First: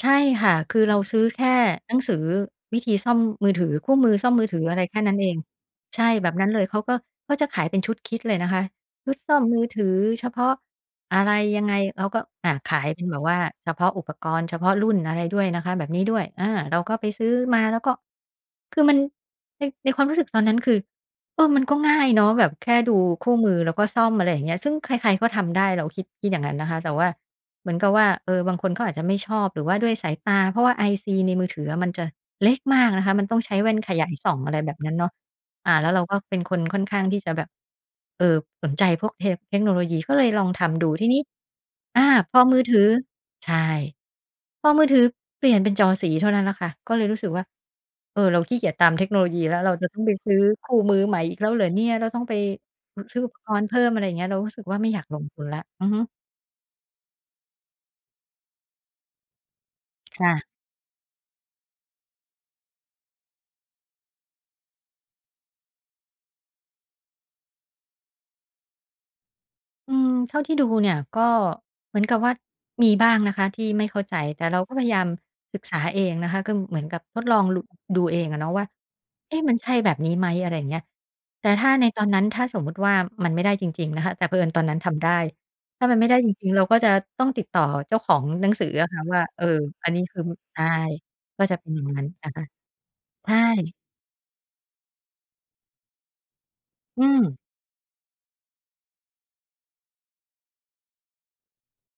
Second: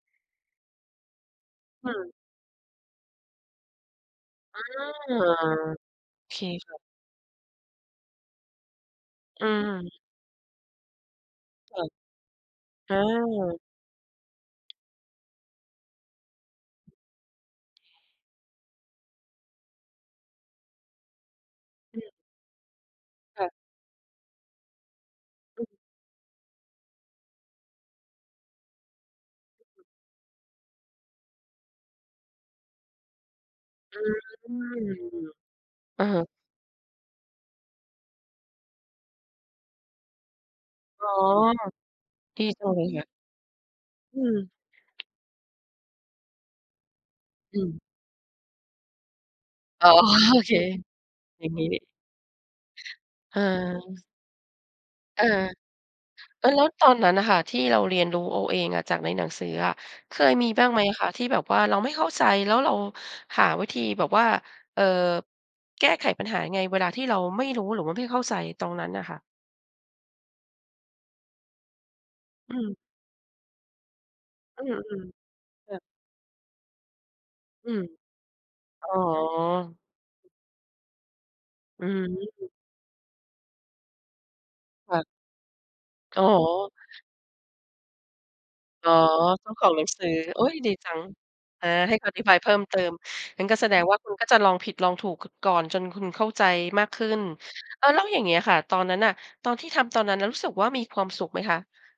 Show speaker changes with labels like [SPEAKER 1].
[SPEAKER 1] ใช่ค่ะ คือ เราซื้อแค่
[SPEAKER 2] อื
[SPEAKER 1] หนัง
[SPEAKER 2] ม
[SPEAKER 1] สือวิธีซ่อมมือถือคู่มือซ่อมมือถ
[SPEAKER 2] อื
[SPEAKER 1] ืออะไรแค่นั้
[SPEAKER 2] ม
[SPEAKER 1] นเอง ใช่
[SPEAKER 2] โอ
[SPEAKER 1] แบ
[SPEAKER 2] เ
[SPEAKER 1] บ
[SPEAKER 2] ค
[SPEAKER 1] นั้นเลย
[SPEAKER 2] ค
[SPEAKER 1] เ
[SPEAKER 2] ่
[SPEAKER 1] ข
[SPEAKER 2] ะ
[SPEAKER 1] าก็ เขาจะขายเป็นชุด kit เลยนะคะ ชุดซ่อ
[SPEAKER 2] อ
[SPEAKER 1] ม
[SPEAKER 2] ื
[SPEAKER 1] มือถือ
[SPEAKER 2] ม
[SPEAKER 1] เฉพาะอะไรยังไ
[SPEAKER 2] ค
[SPEAKER 1] ง
[SPEAKER 2] ่ะ
[SPEAKER 1] เขาก็ อา ขาย
[SPEAKER 2] อ
[SPEAKER 1] เป็นแบบว่า
[SPEAKER 2] า
[SPEAKER 1] เฉพาะอุปกรณ์เฉพาะรุ่นอะไรด้วยนะคะ แบบนี้ด้วย อา เราก็ไปซื้อมา แล้วก็ คือมัน ใน ในความรู้สึกตอนนั้น คือ เออ มันก็ง่
[SPEAKER 2] อ
[SPEAKER 1] า
[SPEAKER 2] ื
[SPEAKER 1] ย
[SPEAKER 2] อ
[SPEAKER 1] เนาะ แบบแค่ดูคู่
[SPEAKER 2] ค่
[SPEAKER 1] ม
[SPEAKER 2] ะ
[SPEAKER 1] ือ แล้วก็ซ่อม อะไรอย่างเงี้ย ซึ่งใคร ๆ ก็ทำได
[SPEAKER 2] อ
[SPEAKER 1] ้ เราคิด คิดอย่างนั้นนะคะ แต่ว่า เหมือนกับว่า เออ บางคนเขา ก็อาจจะไม่ชอบ หรือว่าด้วยสายตา เพราะว่า IC ในมือถืออะมันจะเล็กมากนะคะ มันต้องใช้แว่นข
[SPEAKER 2] อื
[SPEAKER 1] ยายส่อง อะไรแบบ
[SPEAKER 2] ม
[SPEAKER 1] นั้นเนาะ อ่า แล้วเร
[SPEAKER 2] อ
[SPEAKER 1] า
[SPEAKER 2] ะ
[SPEAKER 1] ก
[SPEAKER 2] ฮ
[SPEAKER 1] ็
[SPEAKER 2] ะ
[SPEAKER 1] เป็นคนค่อนข้างที่จะแบบ เอ่อ สนใจพวกเท เทคโนโลยีก็เลยลองทำดู
[SPEAKER 2] อ
[SPEAKER 1] ท
[SPEAKER 2] ๋
[SPEAKER 1] ี
[SPEAKER 2] อ
[SPEAKER 1] นี้ อา พ
[SPEAKER 2] ด
[SPEAKER 1] อ
[SPEAKER 2] ี
[SPEAKER 1] มื
[SPEAKER 2] จ
[SPEAKER 1] อ
[SPEAKER 2] ัง
[SPEAKER 1] ถ
[SPEAKER 2] เล
[SPEAKER 1] ื
[SPEAKER 2] ย
[SPEAKER 1] อ
[SPEAKER 2] ค่ะ
[SPEAKER 1] ใช่
[SPEAKER 2] อืม
[SPEAKER 1] พอมือถือเปลี่ยนเป็นจอสีเท่านั้นละค่ะ ก็เลยรู้สึกว่า
[SPEAKER 2] อืม
[SPEAKER 1] เออ เราขี้เกียจตามเทคโนโลยีแล้ว เรา
[SPEAKER 2] อ๋
[SPEAKER 1] จะ
[SPEAKER 2] อ
[SPEAKER 1] ต้องไปซื
[SPEAKER 2] โ
[SPEAKER 1] ้
[SPEAKER 2] อ
[SPEAKER 1] อ
[SPEAKER 2] เค
[SPEAKER 1] คู่มือใหม่อีก
[SPEAKER 2] อ
[SPEAKER 1] แ
[SPEAKER 2] ย่
[SPEAKER 1] ล้
[SPEAKER 2] า
[SPEAKER 1] ว
[SPEAKER 2] ง
[SPEAKER 1] เ
[SPEAKER 2] ง
[SPEAKER 1] หร
[SPEAKER 2] ี้
[SPEAKER 1] อ
[SPEAKER 2] นี
[SPEAKER 1] เ
[SPEAKER 2] ่
[SPEAKER 1] นี่ย เราต้องไปซื้ออุ
[SPEAKER 2] เอ
[SPEAKER 1] ป
[SPEAKER 2] อ
[SPEAKER 1] กรณ์เพิ่ม อะไรอย่างเงี้ย เรารู้สึกว่าไม่อยากล
[SPEAKER 2] เออ
[SPEAKER 1] งทุนแล้ว อือฮึ
[SPEAKER 2] เออ แล้วตอนนั้นน่ะค่ะ ที่เราเรียนรู้เอาเองอะ จากในหนังสืออะ เค
[SPEAKER 1] ค่
[SPEAKER 2] ย
[SPEAKER 1] ะ
[SPEAKER 2] มีบ้างไหมคะที่แบบว่า เราไม่เข้าใจแล้วเราหาวิธีแบบว่า เอ่อ แก้ไขปัญหายังไงเวลาที่เราไม่รู้ หรือว่าไม่เข้าใจตรงนั้นน่ะค่ะ?
[SPEAKER 1] อืม เท่าที่ดูเนี่ย ก็เหมือนกับว่า
[SPEAKER 2] อืม
[SPEAKER 1] มีบ้างนะคะที่ไม่เข้าใจ แต่เร
[SPEAKER 2] อ
[SPEAKER 1] า
[SPEAKER 2] ื
[SPEAKER 1] ก็พยายา
[SPEAKER 2] ม
[SPEAKER 1] มศึก
[SPEAKER 2] ๆ ค
[SPEAKER 1] ษ
[SPEAKER 2] ่
[SPEAKER 1] า
[SPEAKER 2] ะ
[SPEAKER 1] เองนะคะ ก็เหมือนกับทดลอง ลุ
[SPEAKER 2] อืม
[SPEAKER 1] ดูเองอะเนาะว่า
[SPEAKER 2] อ๋อ
[SPEAKER 1] เอ๊ะ มันใช่แบบนี้ไหม อะไรอย่างเงี้ย แต่ถ้า
[SPEAKER 2] อื
[SPEAKER 1] ในตอนนั้น ถ้
[SPEAKER 2] ม
[SPEAKER 1] าสมมุติว่า มันไม่ได้จริง ๆ นะคะ แต่เผอิญตอนนั้นท
[SPEAKER 2] ค่
[SPEAKER 1] ำ
[SPEAKER 2] ะ
[SPEAKER 1] ได้ ถ้ามันไม่ได้
[SPEAKER 2] อ๋อ
[SPEAKER 1] จริง ๆ เราก็จะต้องติดต่อเจ้าของหนังสือ
[SPEAKER 2] อ
[SPEAKER 1] อ
[SPEAKER 2] ๋
[SPEAKER 1] ะ
[SPEAKER 2] อ
[SPEAKER 1] ค่ะว่า เอ
[SPEAKER 2] เจ
[SPEAKER 1] อ
[SPEAKER 2] ้าของหนั
[SPEAKER 1] อ
[SPEAKER 2] ง
[SPEAKER 1] ันนี
[SPEAKER 2] ส
[SPEAKER 1] ้
[SPEAKER 2] ือ
[SPEAKER 1] คือ
[SPEAKER 2] โอ๊ย
[SPEAKER 1] ตา
[SPEAKER 2] ดีจ
[SPEAKER 1] ย
[SPEAKER 2] ัง
[SPEAKER 1] ก็จะ
[SPEAKER 2] อ
[SPEAKER 1] เป
[SPEAKER 2] า
[SPEAKER 1] ็นอย่าง
[SPEAKER 2] ให้
[SPEAKER 1] นั้น
[SPEAKER 2] อธิ
[SPEAKER 1] น
[SPEAKER 2] บ
[SPEAKER 1] ะ
[SPEAKER 2] าย
[SPEAKER 1] ค
[SPEAKER 2] เ
[SPEAKER 1] ะ
[SPEAKER 2] พิ่มเติม
[SPEAKER 1] ใช
[SPEAKER 2] งั้นก็แส
[SPEAKER 1] ่
[SPEAKER 2] ดงว่า คุณก็จะลองผิดลองถูก ก ก่อนจนคุณเข้าใจมากข
[SPEAKER 1] อื
[SPEAKER 2] ึ้น
[SPEAKER 1] ม
[SPEAKER 2] เอ่อ แล้วอย่างเงี้ยค่ะ ตอนนั้นน่ะ ตอนที่ทำตอนนั้นรู้สึกว่า มีความสุขไหมคะ?